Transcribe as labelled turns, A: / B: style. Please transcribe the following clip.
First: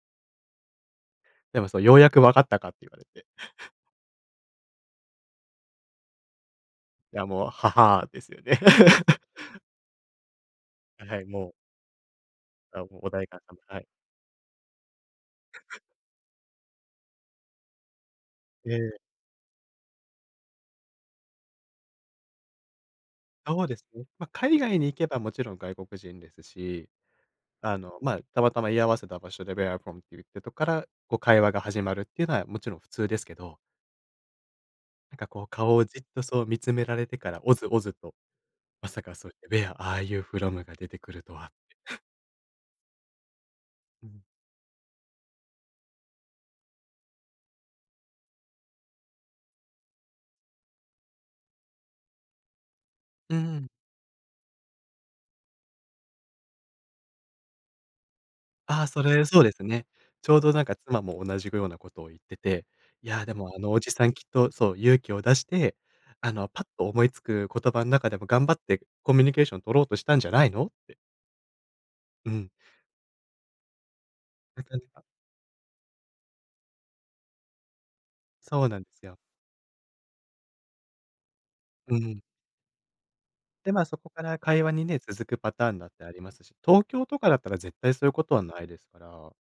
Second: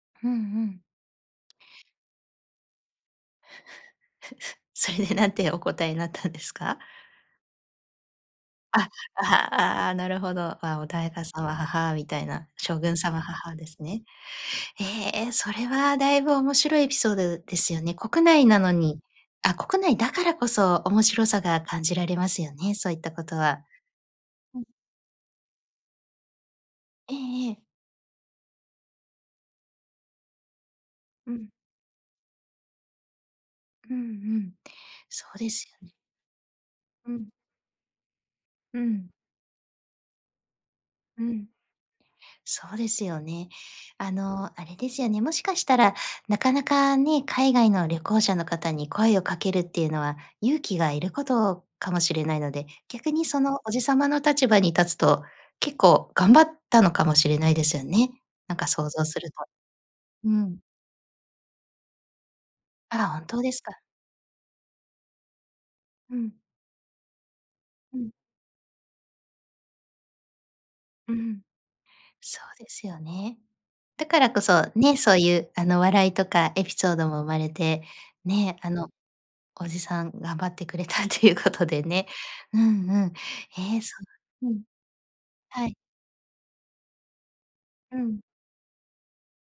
A: ふん、うん。
B: でもそう、「ようやくわかったか」って言われて。
A: それで何てお答えになったんですか？
B: いや、もう、「ははあ」ですよね。
A: あ、あはああ、なるほど。あ、「おだ
B: あ、
A: い
B: はい。
A: かさま、
B: もう
A: ははあ」みたいな、
B: あ、
A: 「将
B: も
A: 軍
B: う、お
A: 様、
B: 代
A: は
B: 官
A: はあ」
B: 様、
A: です
B: はい。
A: ね。え、それ はだいぶ面白いエピソードですよね、国内な
B: え
A: の
B: え。
A: に。あ、国内だからこそ面白さが感じられますよね、そういったことは。
B: そうですね。ま、海
A: うん。
B: 外に行けばもちろん外国人ですし、
A: ええええ。
B: あの、まあ、たまたま居合わせた場所で「Where are you from?」って言ってとから、こう
A: う
B: 会話
A: ん。
B: が始まるっていうのはもちろん普通ですけど。
A: うんうん、
B: なん
A: そ
B: か
A: う
B: こう
A: です
B: 顔を
A: よね。
B: じっとそう見つめられ
A: う
B: てか
A: ん。
B: らオズオズと、
A: う
B: まさ
A: ん。
B: かそうやって「ウェア、アーユーフロム？」が出てくる
A: う
B: とは
A: ん。
B: って。
A: そうですよね。
B: う
A: あ
B: ん。
A: の、あれですよね、もしかしたら、なかなかね、海外の旅行者の方に声をかけるっていうのは、勇気がいることかもしれないので、逆に
B: うん
A: そ
B: う
A: の
B: ん。
A: おじ様の立場に立つと、結構頑張ったのかもしれないですよね。なんか
B: ああ、
A: 想
B: そ
A: 像す
B: れ、
A: る
B: そう
A: と。
B: ですね。ち
A: う
B: ょうどな
A: ん。
B: んか妻も同じぐようなことを言ってて、
A: あ
B: 「い
A: ら、
B: や、
A: 本
B: で
A: 当
B: も
A: で
B: あ
A: す
B: の
A: か？
B: おじさんきっとそう、勇気を出して、
A: う
B: あ
A: ん。
B: の、パッと思いつく言葉ん
A: う
B: 中
A: ん。
B: でも頑張ってコミュニケーションを取ろうとしたんじゃないの？」って。
A: うん。
B: う
A: そ
B: ん。
A: うですよね。だからこそ
B: [unintelligible]
A: ね、
B: か。
A: そういうあの笑いとかエピソードも生まれてね、
B: そう
A: あ
B: なんで
A: の、
B: すよ。
A: おじさん頑張ってくれたということで
B: う
A: ね。
B: ん。
A: うんうん。
B: で、ま
A: え、
B: あ、
A: そ
B: そこから
A: うう
B: 会
A: ん。
B: 話にね、続くパ
A: は
B: ター
A: い。
B: ンだってありますし。東京とかだったら絶対
A: う
B: そういう
A: ん。
B: ことはないですから。